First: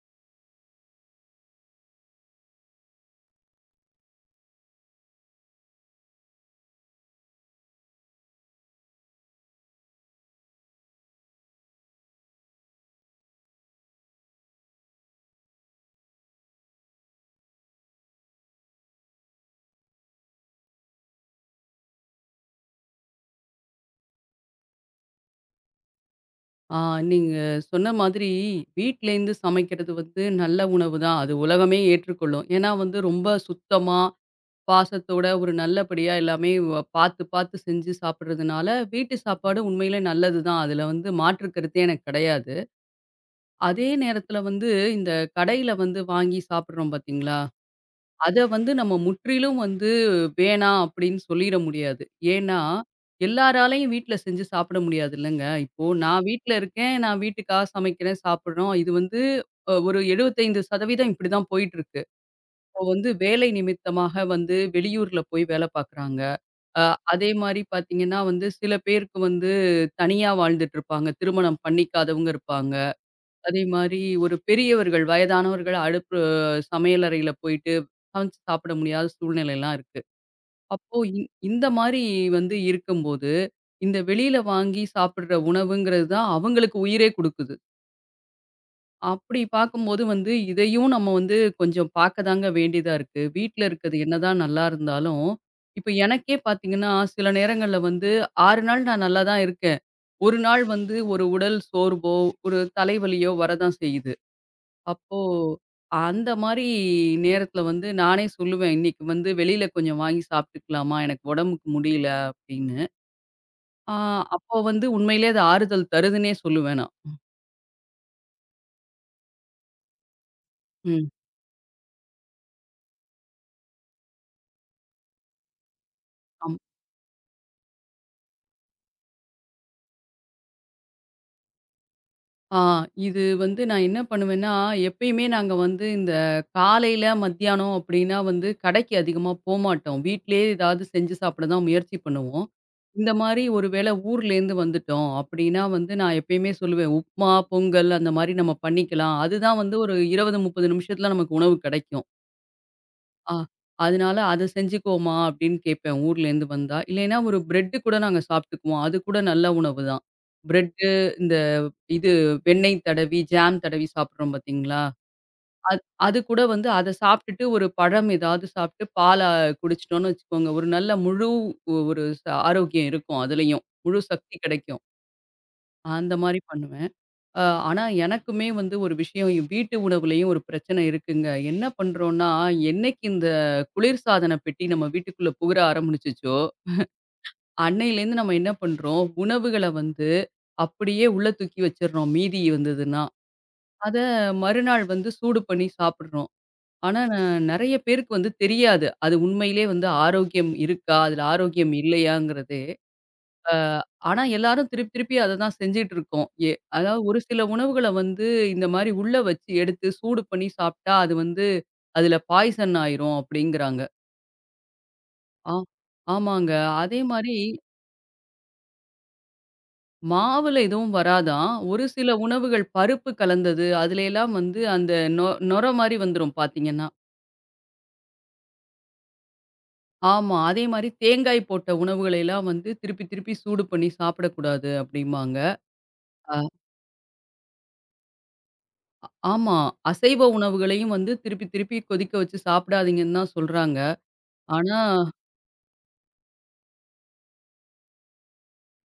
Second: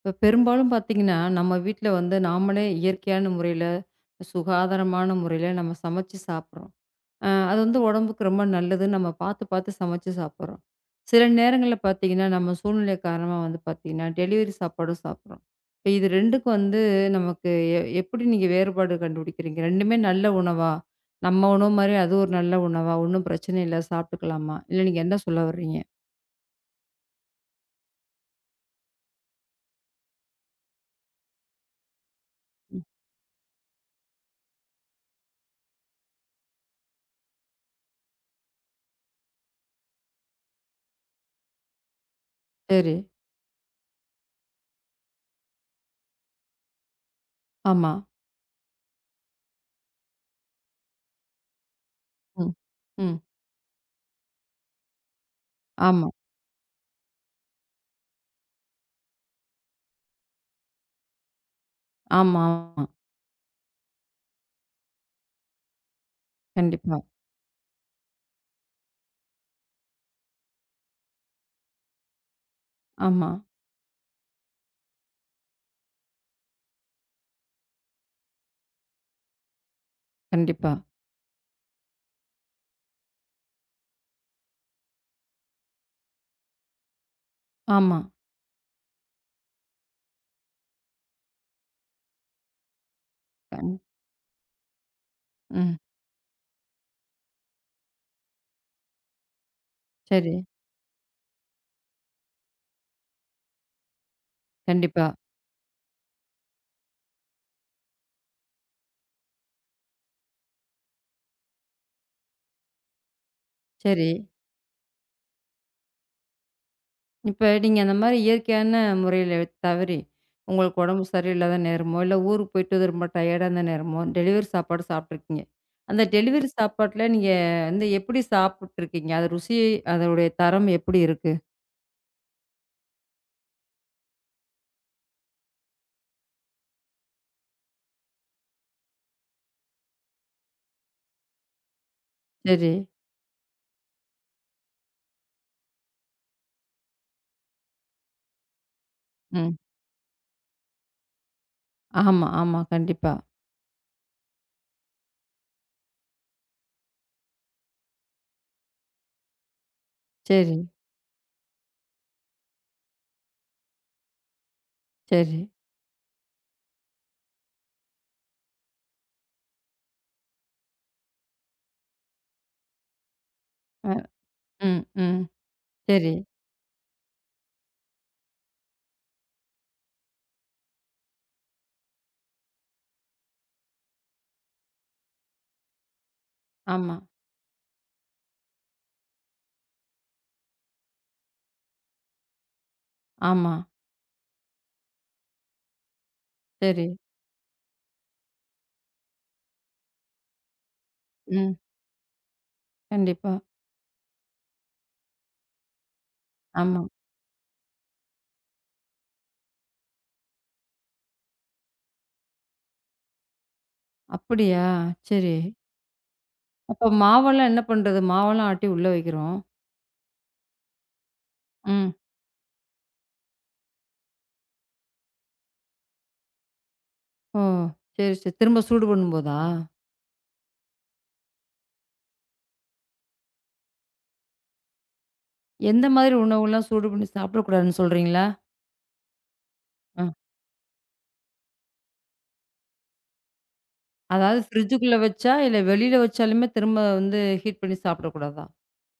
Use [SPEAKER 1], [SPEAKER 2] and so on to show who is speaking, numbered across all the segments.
[SPEAKER 1] இப்போ பெரும்பாலும் பார்த்தீங்கன்னா, நம்ம வீட்ல வந்து நாமளே இயற்கையான முறையில, சுகாதாரமான முறையில நம்ம சமைச்சு சாப்பிடுறோம். அது வந்து உடம்புக்கு ரொம்ப நல்லதுன்னு நம்ம பார்த்து, பார்த்து சமைச்சு சாப்பிடுறோம். சில நேரங்கள்ல பார்த்தீங்கன்னா, நம்ம சூழ்நிலை காரணமா வந்து பார்த்தீங்கன்னா, டெலிவரி சாப்பாடும் சாப்பிடுறோம். இப்போ இது 2க்கும் வந்து நமக்கு எப்படி நீங்க வேறுபாடு கண்டுபிடிக்கிறீங்க? 2மே நல்ல உணவா? நம்ம உணவு மாரி அது ஒரு நல்ல உணவா? ஒண்ணும் பிரச்சனை இல்ல சாப்பிட்டுக்கலாமா? இல்ல நீங்க என்ன சொல்ல வர்றீங்க?
[SPEAKER 2] ஆ நீங்க சொன்ன மாதிரி வீட்லேருந்து சமைக்கிறது வந்து நல்ல உணவு தான். அது உலகமே ஏற்றுக்கொள்ளும். ஏன்னா
[SPEAKER 1] ம்.
[SPEAKER 2] வந்து ரொம்ப சுத்தமா, பாசத்தோட ஒரு நல்லபடியா எல்லாமே பார்த்து, பார்த்து செஞ்சு சாப்பிடுறதுனால, வீட்டு சாப்பாடு உண்மையிலே நல்லது தான். அதுல வந்து மாற்று கருத்தே எனக்கு கிடையாது.
[SPEAKER 1] சரி.
[SPEAKER 2] அதே நேரத்துல வந்து இந்த கடையில வந்து வாங்கி சாப்பிடுறோம் பார்த்தீங்களா?
[SPEAKER 1] ஆமா.
[SPEAKER 2] அத வந்து நம்ம முற்றிலும் வந்து வேணாம் அப்படின்னு சொல்லிட முடியாது.
[SPEAKER 1] ம்.
[SPEAKER 2] ஏன்னா,
[SPEAKER 1] ம்.
[SPEAKER 2] எல்லாராலயும் வீட்ல செஞ்சு சாப்பிட முடியாது இல்லங்க. இப்போ
[SPEAKER 1] ஆமா.
[SPEAKER 2] நான் வீட்ல இருக்கேன், நான் வீட்டுக்காக சமைக்கிறேன், சாப்பிடுறோம். இது வந்து ஒரு 75% இப்படிதான் போயிட்டு இருக்கு.
[SPEAKER 1] ஆமா.
[SPEAKER 2] இப்போ வந்து வேலை நிமித்தமாக வந்து வெளியூர்ல போய் வேலை பார்க்குறாங்க. அ
[SPEAKER 1] கண்டிப்பா.
[SPEAKER 2] அதே மாரி பார்த்தீங்கன்னா வந்து சில பேருக்கு வந்து தனியா வாழ்ந்துட்டு இருப்பாங்க. திருமணம் பண்ணிக்காதவங்க இருப்பாங்க.
[SPEAKER 1] ஆமா.
[SPEAKER 2] அதே மாரி ஒரு பெரியவர்கள், வயதானவர்கள் அடுப்பு சமையலறையில போயிட்டு சமைச்சு சாப்பிட முடியாத சூழ்நிலைலாம் இருக்கு.
[SPEAKER 1] கண்டிப்பா.
[SPEAKER 2] அப்போ இந்த மாரி வந்து இருக்கும்போது, இந்த வெளியில வாங்கி சாப்பிடுற உணவுங்கிறது தான் அவங்களுக்கு உயிரே குடுக்குது.
[SPEAKER 1] ஆமா.
[SPEAKER 2] அப்படி பார்க்கும்போது வந்து இதையும் நம்ம வந்து கொஞ்சம் பார்க்க தாங்க வேண்டியதா இருக்கு. வீட்ல
[SPEAKER 1] கண்
[SPEAKER 2] இருக்கிறது என்னதான் நல்லா இருந்தாலும்,
[SPEAKER 1] ம்.
[SPEAKER 2] இப்ப எனக்கே பார்த்தீங்கன்னா, சில நேரங்கள்ல வந்து 6 நாள் நான் நல்லா தான் இருக்கேன்.
[SPEAKER 1] சரி.
[SPEAKER 2] ஒரு நாள் வந்து ஒரு உடல் சோர்வோ, ஒரு தலைவலியோ வரதான் செய்யுது.
[SPEAKER 1] கண்டிப்பா.
[SPEAKER 2] அப்போ, அந்த மாரி நேரத்தில வந்து நானே சொல்லுவேன், "இன்னைக்கு வந்து வெளியில கொஞ்சம் வாங்கி சாப்பிட்டுக்கலாமா? எனக்கு உடம்புக்கு முடியல" அப்படின்னு. ஆ
[SPEAKER 1] சரி.
[SPEAKER 2] அப்போ வந்து உண்மையிலேயே அது ஆறுதல் தருதுன்னே சொல்லுவேன் நான்.
[SPEAKER 1] இப்ப நீங்க அந்த மாரி இயற்கையான முறையில தவறி, உங்களுக்கு உடம்பு
[SPEAKER 2] ம்.
[SPEAKER 1] சரியில்லாத நேரமோ, இல்ல ஊருக்கு போயிட்டு ரொம்ப டயர்டா இருந்த நேரமோ, டெலிவரி சாப்பாடு சாப்பிட்டுருக்கீங்க. அந்த டெலிவரி
[SPEAKER 2] ஆமா.
[SPEAKER 1] சாப்பாட்ல நீங்க வந்து எப்படி சாப்பிட்டுருக்கீங்க? அது ருசி அதோடைய தரம் எப்படி இருக்கு?
[SPEAKER 2] ஆ இது வந்து நான் என்ன பண்ணுவேன்னா, எப்பயுமே நாங்க வந்து இந்த காலையில, மத்தியானம் அப்படின்னா வந்து கடைக்கு அதிகமா போமாட்டோம். வீட்டிலேயே ஏதாவது செஞ்சு சாப்பிட தான் முயற்சி பண்ணுவோம்.
[SPEAKER 1] சரி.
[SPEAKER 2] இந்த மாரி ஒரு வேளை ஊர்லேருந்து வந்துட்டோம் அப்படின்னா வந்து நான் எப்பயுமே சொல்லுவேன், உப்மா, பொங்கல் அந்த மாரி நம்ம பண்ணிக்கலாம்.
[SPEAKER 1] ம்.
[SPEAKER 2] அதுதான் வந்து ஒரு 20, 30 நிமிஷத்துல நமக்கு உணவு கிடைக்கும்.
[SPEAKER 1] ஆமா, ஆமா. கண்டிப்பா.
[SPEAKER 2] ஆ அதனால "அத செஞ்சுக்கோமா" அப்படின்னு கேட்பேன் ஊர்லேருந்து வந்தா. இல்லைன்னா ஒரு பிரெட்டு கூட நாங்க சாப்பிட்டுக்குவோம். அது கூட நல்ல உணவு தான்.
[SPEAKER 1] சரி,
[SPEAKER 2] பிரெட்டு இது வெண்ணெய் தடவி, ஜாம் தடவி சாப்பிடுறோம் பார்த்தீங்களா?
[SPEAKER 1] சரி.
[SPEAKER 2] அது அது கூட வந்து அத சாப்பிட்டுட்டு ஒரு பழம் ஏதாவது சாப்பிட்டு பால குடிச்சிட்டோம்னு வச்சுக்கோங்க, ஒரு நல்ல முழு ஒ- ஒரு ச ஆரோக்கியம் இருக்கும் அதுலயும்.
[SPEAKER 1] அ,
[SPEAKER 2] முழு சக்தி
[SPEAKER 1] ம்,
[SPEAKER 2] கிடைக்கும்.
[SPEAKER 1] ம். சரி.
[SPEAKER 2] அந்த மாரி பண்ணுவேன். அ ஆனா எனக்குமே வந்து ஒரு விஷயம் வீட்டு உணவுலயும் ஒரு பிரச்சனை இருக்குங்க. என்ன பண்றோம்னா, என்னைக்கு இந்த குளிர்சாதன பெட்டி நம்ம வீட்டுக்குள்ள புகுர ஆரம்பிச்சுச்சோ,
[SPEAKER 1] ஆமா,
[SPEAKER 2] அன்னையிலேருந்து நம்ம என்ன பண்றோம், உணவுகள வந்து அப்படியே உள்ள தூக்கி வச்சுடுறோம் மீதி இருந்ததுன்னா.
[SPEAKER 1] ஆமா.
[SPEAKER 2] அத மறுநாள் வந்து சூடு பண்ணி சாப்பிடுறோம்.
[SPEAKER 1] சரி.
[SPEAKER 2] ஆனா நெறைய பேருக்கு வந்து தெரியாது. அது உண்மையிலேயே வந்து ஆரோக்கியம் இருக்கா? அதுல
[SPEAKER 1] ம்.
[SPEAKER 2] ஆரோக்கியம் இல்லையாங்கிறது.
[SPEAKER 1] கண்டிப்பா.
[SPEAKER 2] அ ஆனா எல்லாரும் திருப்பி திருப்பி அத தான் செஞ்சுட்டு இருக்கோம்.
[SPEAKER 1] ஆமா.
[SPEAKER 2] அதாவது ஒரு சில உணவுகள வந்து இந்த மாரி உள்ள வச்சு எடுத்து சூடு பண்ணி சாப்ட்டா, அது வந்து அதுல பாய்சன் ஆயிரும் அப்டிங்கிறாங்க.
[SPEAKER 1] அப்படியா? சரி.
[SPEAKER 2] ஆ ஆமாங்க.
[SPEAKER 1] அப்ப
[SPEAKER 2] அதே மாரி
[SPEAKER 1] மாவெல்லாம் என்ன பண்றது? மாவெல்லாம் ஆட்டி உள்ள வைக்கிறோம்.
[SPEAKER 2] மாவுல எதுவும் வராதாம். ஒரு
[SPEAKER 1] ம்.
[SPEAKER 2] சில உணவுகள் பருப்பு கலந்தது, அதுலயெல்லாம் வந்து அந்த நொ நொர மாரி வந்துரும் பார்த்தீங்கன்னா.
[SPEAKER 1] ஓ! சரி, சரி. திரும்ப சூடு பண்ணும்போதா?
[SPEAKER 2] ஆமா. அதே மாரி தேங்காய் போட்ட உணவுகளை எல்லாம் வந்து திருப்பி திருப்பி சூடு பண்ணி சாப்பிடக்கூடாது அப்டிம்பாங்க.
[SPEAKER 1] எந்த மாதிரி
[SPEAKER 2] அ
[SPEAKER 1] உணவுலாம் சூடு பண்ணி சாப்பிடக்கூடாதுன்னு சொல்றீங்களா?
[SPEAKER 2] ஆமா.
[SPEAKER 1] ம்.
[SPEAKER 2] அசைவ உணவுகளையும் வந்து திருப்பி திருப்பி கொதிக்க வச்சு சாப்பிடாதீங்கன்னு தான் சொல்றாங்க.
[SPEAKER 1] அதாவது
[SPEAKER 2] ஆனா
[SPEAKER 1] ஃப்ரிட்ஜுக்குள்ள வச்சா, இல்ல வெளியில வச்சாலுமே திரும்ப வந்து ஹீட் பண்ணி சாப்பிடக்கூடாதா?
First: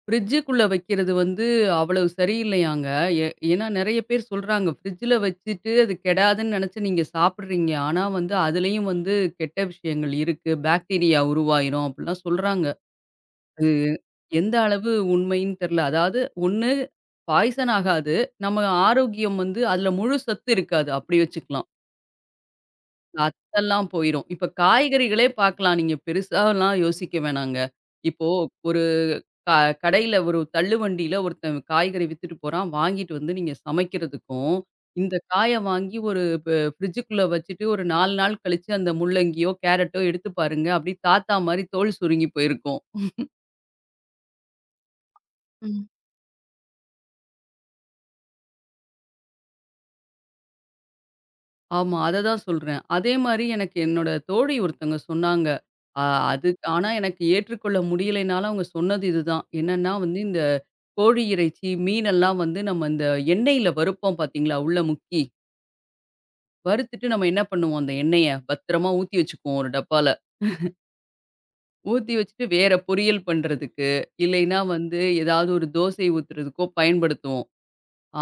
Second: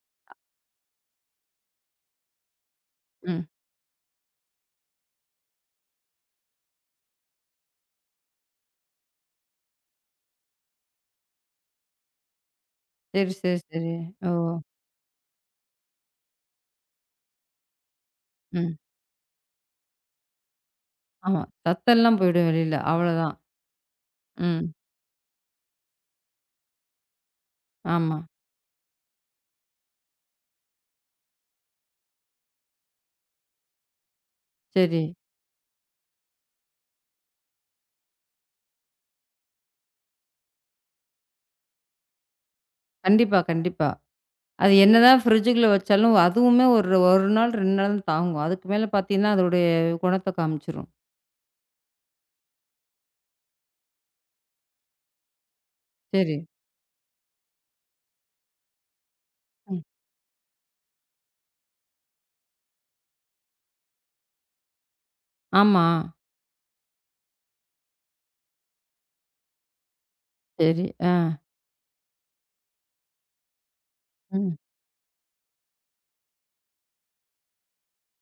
[SPEAKER 2] ஃப்ரிட்ஜுக்குள்ள வைக்கிறது வந்து அவ்வளவு சரியில்லையாங்க. ஏ
[SPEAKER 1] ம்.
[SPEAKER 2] ஏன்னா நெறைய பேர் சொல்றாங்க, ஃப்ரிட்ஜில வச்சுட்டு அது கெடாதுன்னு நெனச்சு நீங்க சாப்பிடுறீங்க. ஆனா வந்து அதுலயும் வந்து கெட்ட விஷயங்கள் இருக்கு. பாக்டீரியா உருவாயிரும் அப்டிலாம் சொல்றாங்க.
[SPEAKER 1] சரி, சரி, சரி. ஓ!
[SPEAKER 2] எந்த அளவு உண்மைன்னு தெரியல. அதாவது ஒண்ணு பாய்சன் ஆகாது. நம்ம
[SPEAKER 1] ம்.
[SPEAKER 2] ஆரோக்கியம் வந்து அதுல முழு சத்து இருக்காது. அப்படி
[SPEAKER 1] ஆமா.
[SPEAKER 2] வச்சுக்கலாம்.
[SPEAKER 1] சத்தெல்லாம் போயிடும் வெளியில. அவ்வளதான்.
[SPEAKER 2] சத்தெல்லாம் போயிரும். இப்ப
[SPEAKER 1] ம்.
[SPEAKER 2] காய்கறிகளே பார்க்கலாம். நீங்க பெருசாலாம் யோசிக்க வேணாங்க.
[SPEAKER 1] ஆமா.
[SPEAKER 2] இப்போ ஒரு க கடையில ஒரு தள்ளுவண்டியில ஒருத்தன் காய்கறி வித்துட்டு போறான். வாங்கிட்டு வந்து நீங்க சமைக்கிறதுக்கும்,
[SPEAKER 1] சரி.
[SPEAKER 2] இந்த காய வாங்கி ஒரு ப ஃப்ரிட்ஜுக்குள்ள வச்சுட்டு ஒரு 4 நாள் கழிச்சு அந்த முள்ளங்கியோ, கேரட்டோ எடுத்து பாருங்க. அப்படியே தாத்தா மாரி தோல் சுருங்கி போயிருக்கும்.
[SPEAKER 1] கண்டிப்பா, கண்டிப்பா. அது என்னதான் ஃப்ரிட்ஜுக்குள்ள வச்சாலும், அதுவுமே ஒரு 1 நாள், 2 நாள் தான் தாங்கும். அதுக்கு மேல பார்த்தீங்கன்னா, அதோடைய குணத்த காமிச்சுரும்.
[SPEAKER 2] ஆமா. அத தான் சொல்றேன். அதே மாரி எனக்கு என்னோட தோழி ஒருத்தங்க சொன்னாங்க. அ
[SPEAKER 1] சரி.
[SPEAKER 2] அது ஆனா எனக்கு ஏற்றுக்கொள்ள முடியலைனாலும் அவங்க சொன்னது இதுதான்.
[SPEAKER 1] ம்.
[SPEAKER 2] என்னன்னா வந்து இந்த கோழி இறைச்சி, மீனெல்லாம் வந்து நம்ம இந்த எண்ணெயில வறுப்போம் பார்த்தீங்களா, உள்ள முக்கி.
[SPEAKER 1] ஆமா.
[SPEAKER 2] வறுத்துட்டு நம்ம என்ன பண்ணுவோம், அந்த எண்ணெய பத்திரமா ஊத்தி வச்சுக்குவோம் ஒரு டப்பால.
[SPEAKER 1] சரி. ஆ.
[SPEAKER 2] ஊத்தி வச்சுட்டு வேற பொரியல் பண்றதுக்கு,
[SPEAKER 1] ம்.
[SPEAKER 2] இல்லைன்னா வந்து ஏதாவது ஒரு தோசை ஊத்துறதுக்கோ பயன்படுத்துவோம்.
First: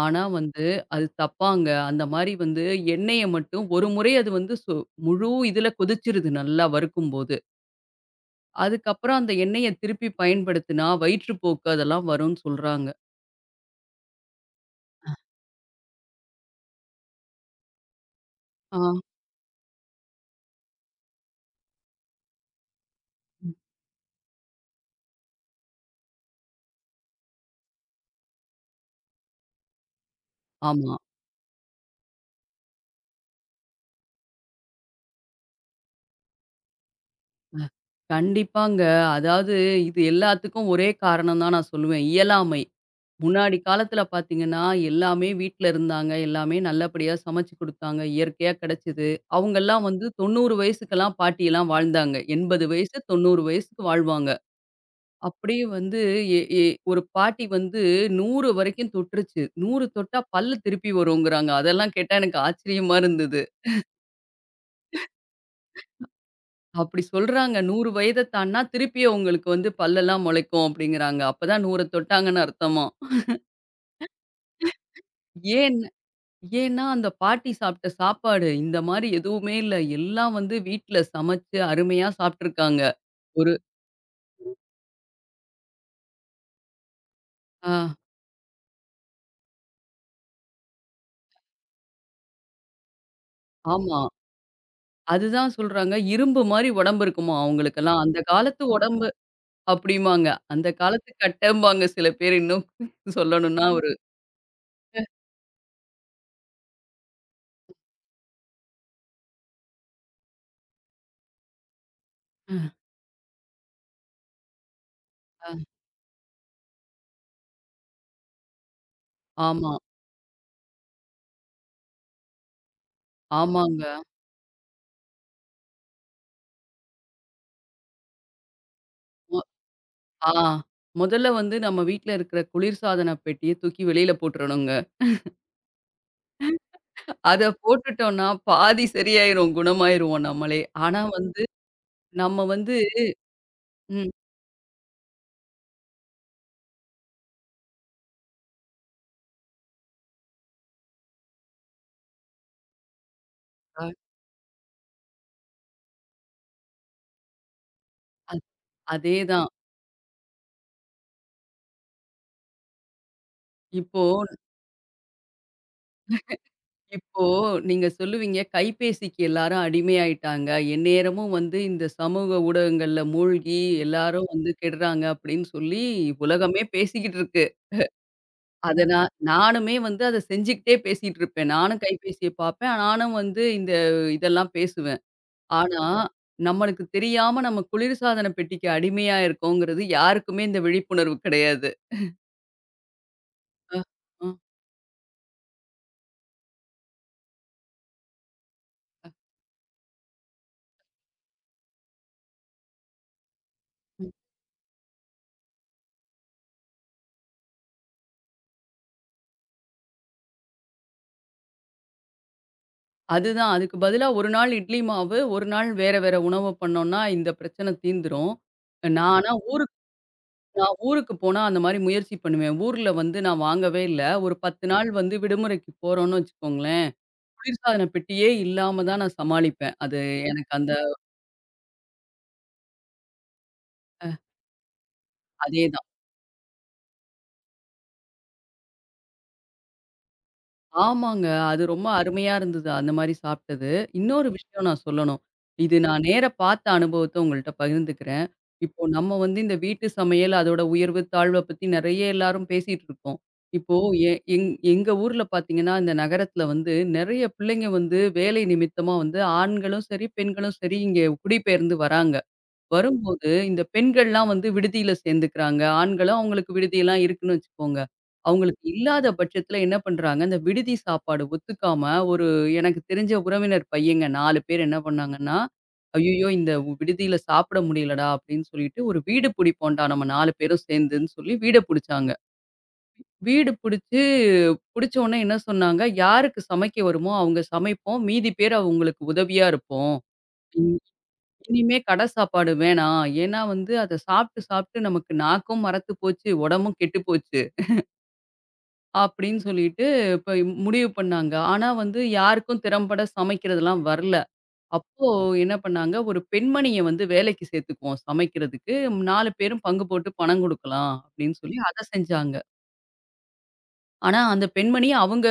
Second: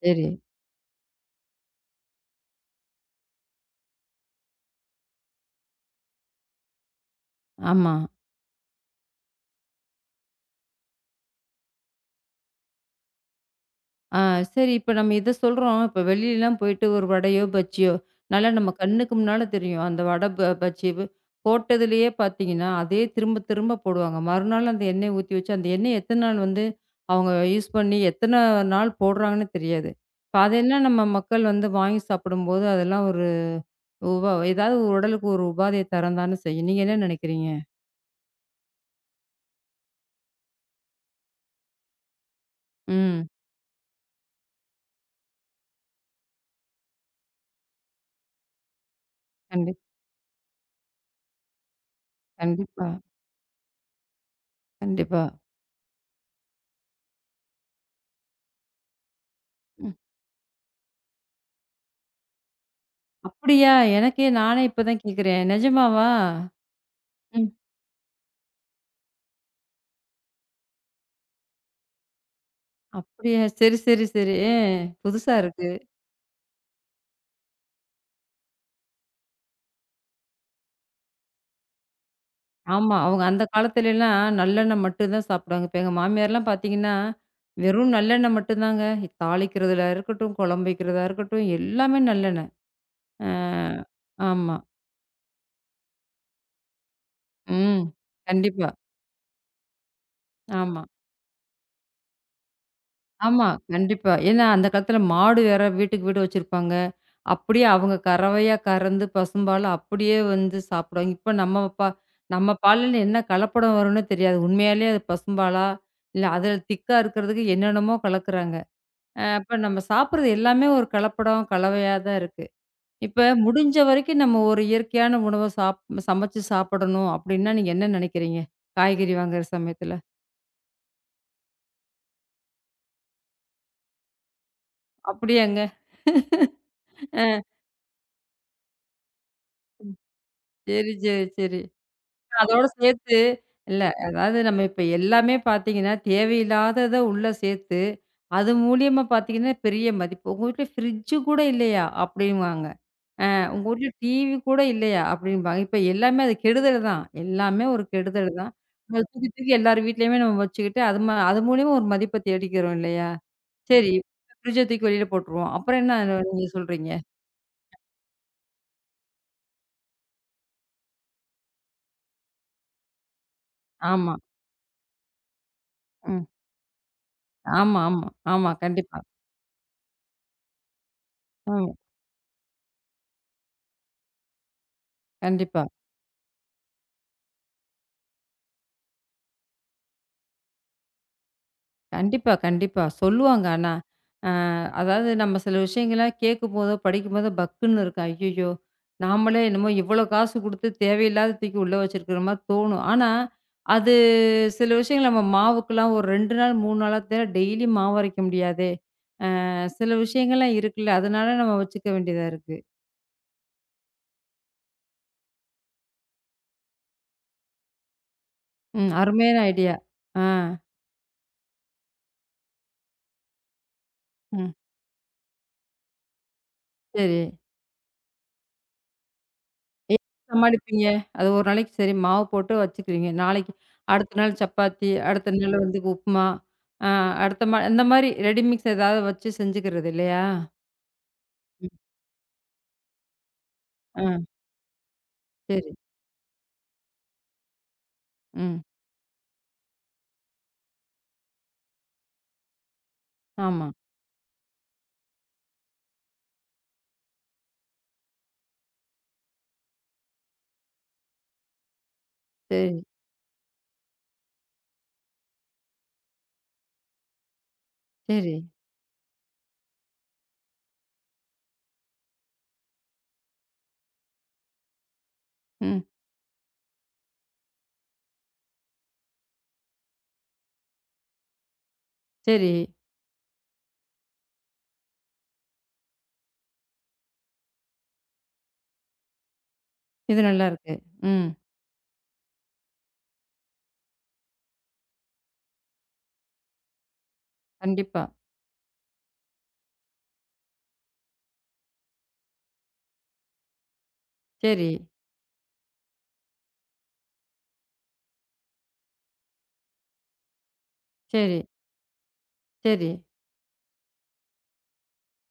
[SPEAKER 2] ஆனா
[SPEAKER 1] சரி.
[SPEAKER 2] வந்து, அது தப்பாங்க. அந்த மாரி வந்து எண்ணெய மட்டும் ஒரு முறை அது வந்து முழு இதுல கொதிச்சிருது நல்லா வறுக்கும்போது.
[SPEAKER 1] ஆமா.
[SPEAKER 2] அதுக்கப்புறம் அந்த எண்ணெய திருப்பி பயன்படுத்தினா, வயிற்றுப்போக்கு அதெல்லாம் வரும்னு சொல்றாங்க.
[SPEAKER 1] ஆ சரி இப்ப நம்ம இத சொல்றோம். இப்ப வெளிலலாம் போயிட்டு ஒரு வடையோ, பஜ்ஜியோ நல்லா நம்ம
[SPEAKER 2] ஆ,
[SPEAKER 1] கண்ணுக்கு முன்னால தெரியும். அந்த வடை, பஜ்ஜி போட்டதுலயே பார்த்தீங்கன்னா, அதே திரும்ப திரும்ப போடுவாங்க. மறுநாள் அந்த எண்ணெய ஊத்தி வச்சு, அந்த எண்ணெய் எத்தன நாள் வந்து அவங்க யூஸ் பண்ணி எத்தன நாள் போடுறாங்கன்னு தெரியாது. இப்ப அதெல்லாம்
[SPEAKER 2] ஆமா.
[SPEAKER 1] நம்ம மக்கள் வந்து வாங்கி சாப்பிடும்போது, அதெல்லாம் ஒரு உபா ஏதாவது உடலுக்கு ஒரு உபாதைய தரந்தான்னு செய்யும். நீங்க என்ன நினைக்கிறீங்க?
[SPEAKER 2] அ. கண்டிப்பாங்க. அதாவது இது எல்லாத்துக்கும் ஒரே காரணம் தான் நான் சொல்லுவேன். இயலாமை.
[SPEAKER 1] ம்.
[SPEAKER 2] முன்னாடி காலத்துல பார்த்தீங்கன்னா, எல்லாமே வீட்ல இருந்தாங்க. எல்லாமே நல்லபடியா சமைச்சு குடுத்தாங்க. இயற்கையா கிடைச்சது.
[SPEAKER 1] கண்டிப்
[SPEAKER 2] அவங்கலாம் வந்து 90 வயசுக்கெல்லாம் பாட்டியெல்லாம் வாழ்ந்தாங்க. 80
[SPEAKER 1] கண்டிப்பா.
[SPEAKER 2] வயசு, 90 வயசுக்கு வாழ்வாங்க.
[SPEAKER 1] கண்டிப்பா.
[SPEAKER 2] அப்படியே வந்து எ எ ஒரு பாட்டி வந்து 100 வரைக்கும் தொட்டுருச்சு. 100
[SPEAKER 1] ம்.
[SPEAKER 2] தொட்டா பல்லு திருப்பி வருங்கிறாங்க. அதெல்லாம் கேட்டா எனக்கு ஆச்சரியமா இருந்தது.
[SPEAKER 1] அப்படியா? எனக்கே நானே இப்ப தான் கேட்கிறேன். நிஜமாவா?
[SPEAKER 2] அப்படி
[SPEAKER 1] ம்.
[SPEAKER 2] சொல்றாங்க. 100 வயத தாண்டுனா திருப்பியும் உங்களுக்கு வந்து பல்லெல்லாம் முளைக்கும் அப்படிங்கிறாங்க. அப்பதான் 100 தொட்டாங்கன்னு அர்த்தமாம்.
[SPEAKER 1] அப்படியா? சரி, சரி, சரி. ஏ, புதுசா இருக்கு.
[SPEAKER 2] ஏன் ஏன்னா அந்த பாட்டி சாப்பிட்ட சாப்பாடு இந்த மாரி எதுவுமே இல்ல. எல்லாம் வந்து வீட்ல சமைச்சு அருமையா சாப்ட்டுருக்காங்க.
[SPEAKER 1] ஆமா. அவங்க அந்த
[SPEAKER 2] ஒரு
[SPEAKER 1] காலத்துலலாம் நல்லெண்ணெய் மட்டும் தான் சாப்பிடுவாங்க. இப்ப எங்க மாமியார்லாம் பார்த்தீங்கன்னா,
[SPEAKER 2] ஆ
[SPEAKER 1] வெறும் நல்லெண்ணெய் மட்டும் தாங்க. தாளிக்கிறதுல இருக்கட்டும், குழம்பு வைக்கிறதா இருக்கட்டும், எல்லாமே நல்லெண்ணெய். அ
[SPEAKER 2] ஆமா.
[SPEAKER 1] ஆமா.
[SPEAKER 2] அதுதான் சொல்றாங்க. இரும்பு மாரி உடம்பு இருக்குமாம்
[SPEAKER 1] ம்.
[SPEAKER 2] அவங்களுக்கெல்லாம். அந்த காலத்து
[SPEAKER 1] கண்டிப்பா.
[SPEAKER 2] உடம்பு அப்படிம்பாங்க. அந்த
[SPEAKER 1] ஆமா.
[SPEAKER 2] காலத்து கட்டம்பாங்க சில பேர் இன்னும்
[SPEAKER 1] ஆமா.
[SPEAKER 2] சொல்லணும்னா
[SPEAKER 1] கண்டிப்பா. ஏன்னா அந்த காலத்துல மாடு வேற வீட்டுக்கு வீடு வச்சிருப்பாங்க. அப்படியே அவங்க கறவையா கறந்து பசும்பால அப்படியே வந்து சாப்பிடுவாங்க. இப்ப நம்ம பால்ல என்ன கலப்படம் வரும்னு தெரியாது. உண்மையாலே அது
[SPEAKER 2] ஆ
[SPEAKER 1] பசும்பாலா? இல்ல அதில திக்கா இருக்கிறதுக்கு என்னென்னமோ கலக்குறாங்க. அப்ப
[SPEAKER 2] ஆமா,
[SPEAKER 1] நம்ம சாப்பிடுறது எல்லாமே ஒரு கலப்படம், கலவையா தான் இருக்கு. இப்ப முடிஞ்ச
[SPEAKER 2] ஆமாங்க.
[SPEAKER 1] வரைக்கும் நம்ம ஒரு இயற்கையான உணவ சாப் சமைச்சு சாப்பிடணும் அப்படின்னா, நீங்க என்ன நினைக்கிறீங்க? காய்கறி வாங்குற சமயத்துல?
[SPEAKER 2] ஆ. முதல்ல வந்து நம்ம வீட்ல இருக்கிற குளிர்சாதன பெட்டிய தூக்கி வெளியில போட்டுறணுங்க.
[SPEAKER 1] அப்படியாங்க? அ
[SPEAKER 2] அத போட்டுட்டோம்னா பாதி சரியாயிரும், குணமாயிருவோம் நம்மளே.
[SPEAKER 1] சரி,
[SPEAKER 2] ஆனா
[SPEAKER 1] சரி,
[SPEAKER 2] வந்து
[SPEAKER 1] சரி.
[SPEAKER 2] நம்ம
[SPEAKER 1] அதோட
[SPEAKER 2] வந்து
[SPEAKER 1] சேர்த்து இல்ல,
[SPEAKER 2] ம்.
[SPEAKER 1] அதாவது நம்ம இப்ப எல்லாமே பார்த்தீங்கன்னா, தேவையில்லாதத உள்ள சேர்த்து, அது மூலியமா பார்த்தீங்கன்னா, பெரிய மதிப்பு. "உங்க வீட்ல ஃப்ரிட்ஜ் கூட இல்லையா?" அப்படின்வாங்க. "அ உங்க வீட்ல
[SPEAKER 2] அ
[SPEAKER 1] டிவி கூட இல்லையா?" அப்படின்பாங்க. இப்ப எல்லாமே அது கெடுதல் தான். எல்லாமே ஒரு கெடுதல் தான். அத தூக்கி
[SPEAKER 2] அதேதான்.
[SPEAKER 1] தூக்கி எல்லார் வீட்லயுமே நம்ம வச்சுக்கிட்டு, அது மூலியமா ஒரு மதிப்ப தேடிக்கிறோம் இல்லையா? சரி,
[SPEAKER 2] இப்போ
[SPEAKER 1] ஃப்ரிட்ஜ தூக்கி வெளியில போட்டுருவோம். அப்புறம் என்ன நீங்க சொல்றீங்க?
[SPEAKER 2] இப்போ நீங்க சொல்லுவீங்க, கைபேசிக்கு எல்லாரும் அடிமையாயிட்டாங்க. எந்நேரமும் வந்து இந்த சமூக ஊடகங்கள்ல மூழ்கி
[SPEAKER 1] ஆமா.
[SPEAKER 2] எல்லாரும் வந்து கெடுறாங்க அப்படின்னு சொல்லி
[SPEAKER 1] ம்.
[SPEAKER 2] உலகமே பேசிக்கிட்டு இருக்கு.
[SPEAKER 1] ஆமா, ஆமா. ஆமா.
[SPEAKER 2] அத
[SPEAKER 1] கண்டிப்பா.
[SPEAKER 2] நானுமே வந்து அத செஞ்சுக்கிட்டே பேசிட்டு இருப்பேன்.
[SPEAKER 1] ம்.
[SPEAKER 2] நானும் கைபேசிய பார்ப்பேன். நானும் வந்து இந்த இதெல்லாம் பேசுவேன்.
[SPEAKER 1] கண்டிப்பா.
[SPEAKER 2] ஆனா, நம்மளுக்கு தெரியாம நம்ம குளிர்சாதன பெட்டிக்கு அடிமையா இருக்கோங்கிறது யாருக்குமே இந்த விழிப்புணர்வு கிடையாது.
[SPEAKER 1] கண்டிப்பா, கண்டிப்பா. சொல்லுவாங்க ஆனா.
[SPEAKER 2] அ,
[SPEAKER 1] அ
[SPEAKER 2] அ.
[SPEAKER 1] அதாவது நம்ம சில விஷயங்கள்லாம் கேட்கும்போதோ, படிக்கும்போதோ பக்குன்னு இருக்கும். ஐய்யய்யோ! நாமளே என்னமோ இவ்வளோ காசு குடுத்து தேவையில்லாத தூக்கி உள்ள வச்சிருக்கிற மாரி தோணும். ஆனா, அது
[SPEAKER 2] ம்.
[SPEAKER 1] சில விஷயங்கள் நம்ம மாவுக்கெல்லாம் ஒரு 2 நாள், 3 நாளா தேட டெய்லி மாவு அரைக்க முடியாதே! அ சில விஷயங்கள்லாம் இருக்குல்ல. அதனால நம்ம வச்சுக்க வேண்டியதா இருக்கு.
[SPEAKER 2] அதுதான் அதுக்கு பதிலா ஒரு நாள் இட்லி மாவு, ஒரு நாள் வேற வேற உணவு பண்ணோம்னா இந்த பிரச்சனை தீந்துரும்.
[SPEAKER 1] ம்.
[SPEAKER 2] நான் ஆனா
[SPEAKER 1] அருமையான ஐடியா.
[SPEAKER 2] ஊருக்கு
[SPEAKER 1] ஆ.
[SPEAKER 2] நான் ஊருக்கு போனா அந்த மாரி முயற்சி பண்ணுவேன். ஊர்ல வந்து நான் வாங்கவே இல்ல. ஒரு
[SPEAKER 1] ம்.
[SPEAKER 2] 10 நாள் வந்து விடுமுறைக்கு போறோம்னு வச்சுக்கோங்களேன்,
[SPEAKER 1] சரி.
[SPEAKER 2] குளிர்சாதன பெட்டியே இல்லாம தான் நான் சமாளிப்பேன்.
[SPEAKER 1] எ
[SPEAKER 2] அது எனக்கு அந்த
[SPEAKER 1] சமாளிப்பீங்க? அது ஒரு நாளைக்கு சரி மாவு போட்டு வச்சுக்குவீங்க. நாளைக்கு அடுத்த நாள் சப்பாத்தி, அடுத்த நாள்
[SPEAKER 2] அதே
[SPEAKER 1] வந்து
[SPEAKER 2] தான்.
[SPEAKER 1] உப்புமா, அ அடுத்த மா இந்த மாரி ரெடி மிக்ஸ் ஏதாவது வச்சு செஞ்சுக்கிறது இல்லையா?
[SPEAKER 2] ஆமாங்க. அது
[SPEAKER 1] ம்.
[SPEAKER 2] ரொம்ப அருமையா இருந்தது. அந்த மாரி சாப்ட்டது.
[SPEAKER 1] ஆ
[SPEAKER 2] இன்னொரு விஷயம் நான் சொல்லணும்.
[SPEAKER 1] சரி.
[SPEAKER 2] இது நான் நேர பார்த்த அனுபவத்த உங்கள்ட்ட பகிர்ந்துக்கிறேன்.
[SPEAKER 1] ம்.
[SPEAKER 2] இப்போ நம்ம வந்து இந்த வீட்டு சமையல், அதோட உயர்வு, தாழ்வ பத்தி நெறைய எல்லாரும் பேசிட்டு இருக்கோம்.
[SPEAKER 1] ஆமா.
[SPEAKER 2] இப்போ எ எங் எங்க ஊர்ல பார்த்தீங்கன்னா, இந்த நகரத்தில வந்து நெறைய பிள்ளைங்க வந்து வேலை நிமித்தமா வந்து ஆண்களும் சரி, பெண்களும் சரி இங்கே குடிபெயர்ந்து வராங்க.
[SPEAKER 1] சரி,
[SPEAKER 2] வரும்போது, இந்த பெண்கள்லாம் வந்து விடுதியில சேர்ந்துக்கிறாங்க. ஆண்களும் அவங்களுக்கு விடுதியெல்லாம் இருக்குன்னு வச்சுக்கோங்க.
[SPEAKER 1] சரி.
[SPEAKER 2] அவங்களுக்கு இல்லாத பட்சத்தில என்ன பண்றாங்க, இந்த விடுதி சாப்பாடு ஒத்துக்காம ஒரு எனக்கு தெரிஞ்ச உறவினர் பையங்க 4 பேர் என்ன பண்ணாங்கன்னா,
[SPEAKER 1] ம்.
[SPEAKER 2] "ஐய்யயோ! இந்த விடுதியில சாப்பிட முடியலடா" அப்படின்னு சொல்லிட்டு, "ஒரு வீடு புடிப்போம்டா நம்ம 4 பேரும் சேர்ந்துன்னு" சொல்லி வீட புடிச்சாங்க.
[SPEAKER 1] சரி.
[SPEAKER 2] வீடு புடிச்சு, புடிச்ச உடனே என்ன சொன்னாங்க, "யாருக்கு சமைக்க வருமோ அவங்க சமைப்போம். மீதி பேர் அவங்களுக்கு உதவியா இருப்போம்."
[SPEAKER 1] இது நல்லாருக்கு. ம்.
[SPEAKER 2] இனிமே கடை சாப்பாடு வேணாம். ஏன்னா வந்து அத சாப்பிட்டு, சாப்பிட்டு நமக்கு நாக்கும் மரத்து போச்சு, உடம்பும் கெட்டு போச்சு.
[SPEAKER 1] கண்டிப்பா.
[SPEAKER 2] அப்படின்னு சொல்லிட்டு இப்ப முடிவு பண்ணாங்க. ஆனா வந்து யாருக்கும் திறம்பட சமைக்கிறதெல்லாம் வரல.
[SPEAKER 1] சரி,
[SPEAKER 2] அப்போ என்ன பண்ணாங்க, ஒரு பெண்மணிய வந்து வேலைக்கு சேர்த்துக்குவோம் சமைக்கிறதுக்கு. 4 பேரும் பங்கு போட்டு பணம் குடுக்கலாம் அப்படின்னு
[SPEAKER 1] சரி,
[SPEAKER 2] சொல்லி அத செஞ்சாங்க.
[SPEAKER 1] சரி.
[SPEAKER 2] ஆனா அந்த பெண்மணி அவங்க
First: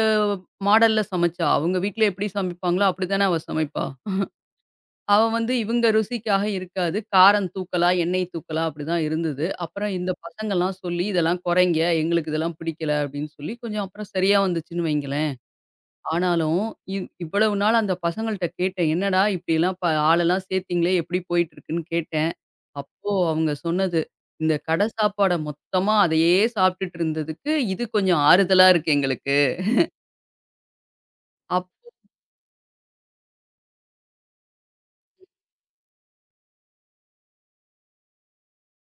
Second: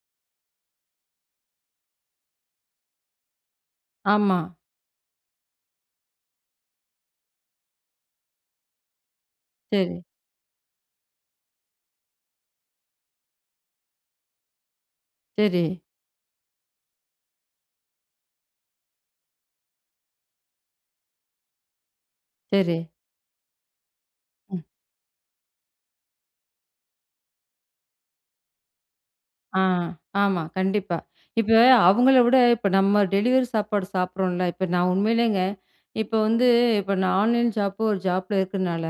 [SPEAKER 2] மாடல்ல சமைச்சா. அவங்க வீட்ல எப்படி சமைப்பாங்களோ அப்படித்தானே அவ சமைப்பா.
[SPEAKER 1] ஆமா.
[SPEAKER 2] அவ வந்து இவங்க ருசிக்காக இருக்காது. காரம் தூக்கலா, எண்ணெய் தூக்கலா அப்படிதான் இருந்தது. அப்புறம்
[SPEAKER 1] சரி,
[SPEAKER 2] இந்த பசங்கள்லாம் சொல்லி, "இதெல்லாம் குறைங்க. எங்களுக்கு இதெல்லாம் பிடிக்கல." அப்படின்னு சொல்லி கொஞ்சம் அப்புறம் சரியா வந்துச்சுன்னு வைங்களேன்.
[SPEAKER 1] சரி,
[SPEAKER 2] ஆனாலும் இவ்வளவு நாள் அந்த பசங்கள்ட்ட கேட்டேன். "என்னடா இப்படியெல்லாம் ஆளெல்லாம் சேர்த்தீங்களே எப்படி போயிட்டுருக்குன்னு?" கேட்டேன்.
[SPEAKER 1] சரி.
[SPEAKER 2] அப்போ அவங்க சொன்னது, "இந்த கடை சாப்பாட மொத்தமா அதையே சாப்பிட்டுட்டு இருந்ததுக்கு, இது கொஞ்சம் ஆறுதலா இருக்கு எங்களுக்கு."
[SPEAKER 1] ஆ, ஆமா. கண்டிப்பா. இப்ப
[SPEAKER 2] அப்
[SPEAKER 1] அவங்கள விட இப்ப நம்ம டெலிவரி சாப்பாடு சாப்பிடுறோம்ல, இப்ப நான் உண்மையிலேங்க இப்ப வந்து இப்ப நான் ஆன்லைன் ஜாப் ஒரு ஜாப்ல இருக்கனால,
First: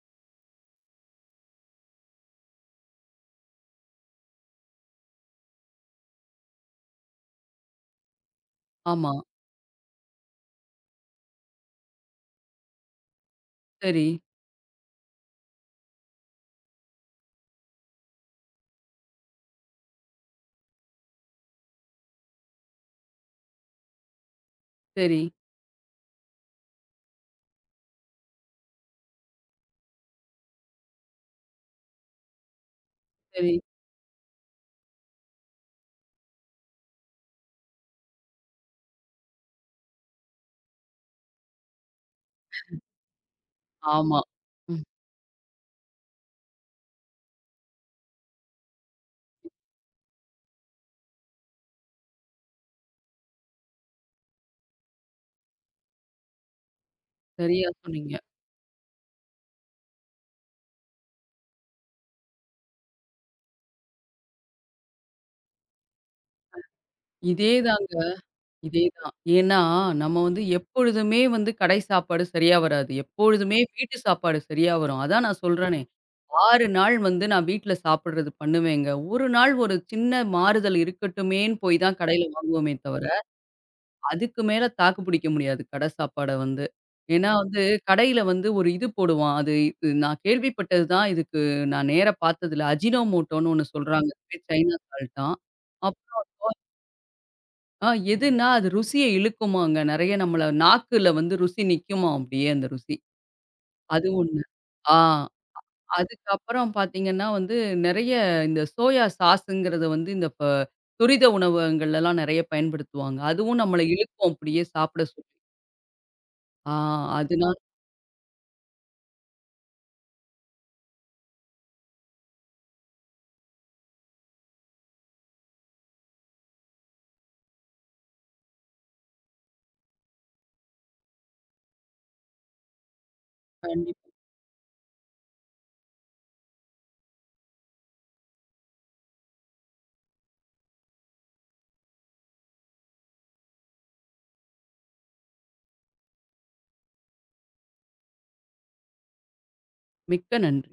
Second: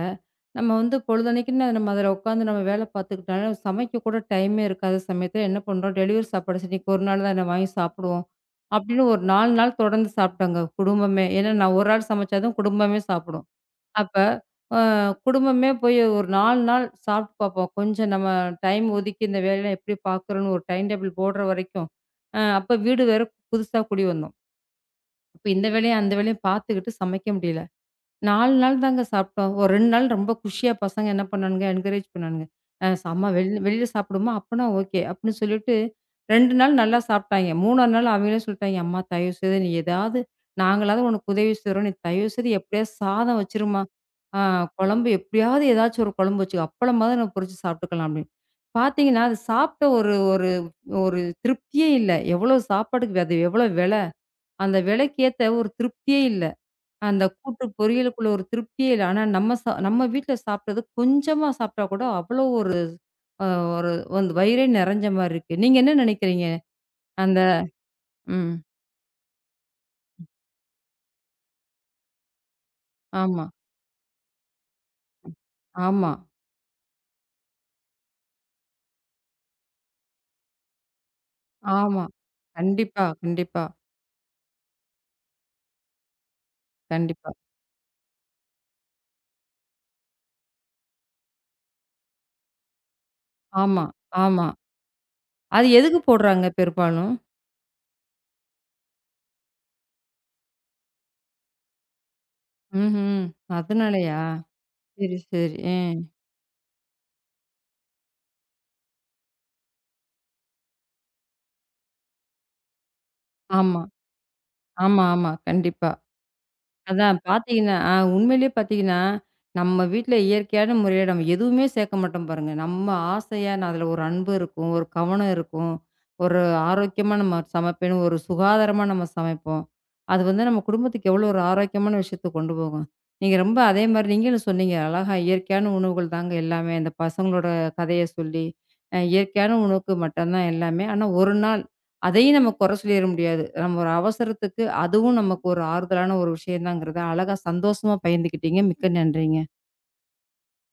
[SPEAKER 1] நம்ம வந்து பொழுதன்னைக்குன்னு நம்ம அதில உட்காந்து நம்ம வேலை பார்த்துக்கிட்டனால சமைக்க கூட டைமே இருக்காத சமயத்தில என்ன பண்றோம், டெலிவரி சாப்பாடு சரி இன்னைக்கு ஒரு நாள் தான வாங்கி சாப்பிடுவோம். அப்படின்னு
[SPEAKER 2] ஆமா.
[SPEAKER 1] ஒரு 4 நாள் தொடர்ந்து சாப்பிட்டோங்க குடும்பமே. ஏன்னா நான் ஒரு ஆள் சமைச்சா தான் குடும்பமே சாப்பிடும்.
[SPEAKER 2] சரி,
[SPEAKER 1] அப்ப, அ குடும்பமே போய் ஒரு 4 நாள் சாப்ட்டு பாப்போம். கொஞ்சம் நம்ம டைம் ஒதுக்கி இந்த வேலையெல்லாம் எப்படி பாக்குறோம்னு ஒரு டைம் டேபிள் போடுற வரைக்கும், அ அப்ப வீடு வேற புதுசா குடி வந்தோம்.
[SPEAKER 2] சரி,
[SPEAKER 1] அப்ப இந்த வேலையும், அந்த வேலையும் பாத்துக்கிட்டு சமைக்க முடியல. 4 நாள் தாங்க சாப்பிட்டோம். ஒரு 2 நாள் ரொம்ப குஷியா பசங்க என்ன பண்ணானுங்க, என்கரேஜ் பண்ணானுங்க. அ "அம்மா
[SPEAKER 2] சரி.
[SPEAKER 1] வெளில வெளில சாப்பிடுவோமா? அப்பன்னா ஓகே." அப்படின்னு சொல்லிட்டு 2 நாள் நல்லா சாப்பிட்டாய்ங்க. 3ஆவது நாள் அவங்களே சொல்லிட்டாய்ங்க, "அம்மா தயவு செய்து நீ ஏதாவது நாங்களாவது உனக்கு உதவி செய்றோம். நீ தயவு செய்து எப்படியாவது சாதம் வச்சுரும்மா.
[SPEAKER 2] ஆமா.
[SPEAKER 1] ஆ
[SPEAKER 2] ம்.
[SPEAKER 1] குழம்பு எப்படியாவது ஏதாச்சும் ஒரு குழம்பு வச்சுக்கோ. அப்பளமாவது நம்ம பொரிச்சு சாப்பிட்டுக்கலாம்." அப்படின்னு. பார்த்தீங்கன்னா, அது சாப்பிட்ட ஒரு ஒரு ஒரு திருப்தியே இல்ல. எவ்வளோ சாப்பாட்டுக்கு அது எவ்வளோ விலை. அந்த விலைக்கு ஏத்த ஒரு திருப்தியே இல்ல. அந்த கூட்டு
[SPEAKER 2] சரியா சொன்னீங்க.
[SPEAKER 1] பொரியலுக்குள்ள ஒரு திருப்தியே இல்ல. ஆனா நம்ம வீட்ல சாப்பிட்டது கொஞ்சமா சாப்பிட்டா கூட அவ்வளோ ஒரு அ ஒரு வந்து வயிறே நெறஞ்ச மாரி இருக்கு. நீங்க என்ன நினைக்கிறீங்க? அந்த
[SPEAKER 2] இதே தாங்க.
[SPEAKER 1] ம்.
[SPEAKER 2] இதேதான். ஏன்னா, நம்ம வந்து எப்பொழுதுமே வந்து கடை சாப்பாடு சரியா வராது.
[SPEAKER 1] ஆமா,
[SPEAKER 2] எப்பொழுதுமே வீட்டு சாப்பாடு சரியா வரும். அதான் நான் சொல்றேனே,
[SPEAKER 1] ஆமா,
[SPEAKER 2] 6 நாள் வந்து நான் வீட்ல சாப்பிடுறது பண்ணுவேங்க. ஒரு நாள் ஒரு சின்ன மாறுதல் இருக்கட்டுமேன்னு போய் தான்
[SPEAKER 1] ஆமா.
[SPEAKER 2] கடையில வாங்குவோமே தவிர,
[SPEAKER 1] கண்டிப்பா, கண்டிப்பா,
[SPEAKER 2] அதுக்கு மேல தாக்கு பிடிக்க முடியாது கடை சாப்பாட வந்து. ஏன்னா
[SPEAKER 1] கண்டிப்பா.
[SPEAKER 2] வந்து கடையில வந்து ஒரு இது போடுவான். அது இது நான் கேள்விப்பட்டது தான். இதுக்கு நான் நேரா பார்த்ததில்ல. அஜினோமோட்டோன்னு ஒண்ணு
[SPEAKER 1] ஆமா,
[SPEAKER 2] சொல்றாங்க. இது பேர்
[SPEAKER 1] ஆமா.
[SPEAKER 2] சைனா சால்ட்டாம்.
[SPEAKER 1] அது எதுக்கு போடுறாங்க பெரும்பாலும்?
[SPEAKER 2] எதுன்னா, அது ருசிய இழுக்குமாங்க. நெறைய நம்மள நாக்குல வந்து ருசி நிக்குமாம் அப்படியே அந்த ருசி.
[SPEAKER 1] ம்ஹ்ம்.
[SPEAKER 2] அது
[SPEAKER 1] அதனாலயா?
[SPEAKER 2] ஒண்ணு. ஆ
[SPEAKER 1] சரி, சரி. அ.
[SPEAKER 2] அதுக்கப்புறம் பார்த்தீங்கன்னா வந்து, நெறைய இந்த சோயா சாஸுங்கிறத வந்து இந்த துரித உணவகங்கள்லலாம் நெறைய பயன்படுத்துவாங்க. அதுவும்
[SPEAKER 1] ஆமா,
[SPEAKER 2] நம்மள இழுக்கும் அப்படியே சாப்பிட
[SPEAKER 1] ஆமா,
[SPEAKER 2] சொல்லி.
[SPEAKER 1] ஆமா. கண்டிப்பா.
[SPEAKER 2] ஆ
[SPEAKER 1] அதான்
[SPEAKER 2] அதனால
[SPEAKER 1] பார்த்தீங்கன்னா, ஆ உண்மையிலேயே பார்த்தீங்கன்னா, நம்ம வீட்ல இயற்கையான முறையில நம்ம எதுவுமே சேர்க்க மாட்டோம் பாருங்க. நம்ம ஆசையா நான் அதில ஒரு அன்பு இருக்கும், ஒரு கவனம் இருக்கும், ஒரு ஆரோக்கியமா நம்ம சமைப்பேன்னு, ஒரு சுகாதாரமா நம்ம சமைப்போம். அது வந்து நம்ம குடும்பத்துக்கு எவ்வளோ ஒரு ஆரோக்கியமான விஷயத்த கொண்டு போகும். நீங்க ரொம்ப அதே மாரி
[SPEAKER 2] கண்டிப்பா.
[SPEAKER 1] நீங்களும் சொன்னீங்க. அழகா இயற்கையான உணவுகள் தாங்க எல்லாமே. அந்த பசங்களோட கதைய சொல்லி, அ இயற்கையான உணவுக்கு மட்டும் தான் எல்லாமே. ஆனா ஒரு நாள் அதையும் நம்ம குறை சொல்லிற முடியாது. நம்ம ஒரு அவசரத்துக்கு அதுவும் நமக்கு ஒரு ஆறுதலான ஒரு விஷயம் தாங்கிறத அழகா சந்தோஷமா பகிர்ந்துக்கிட்டீங்க. மிக்க நன்றிங்க.
[SPEAKER 2] மிக்க நன்றி.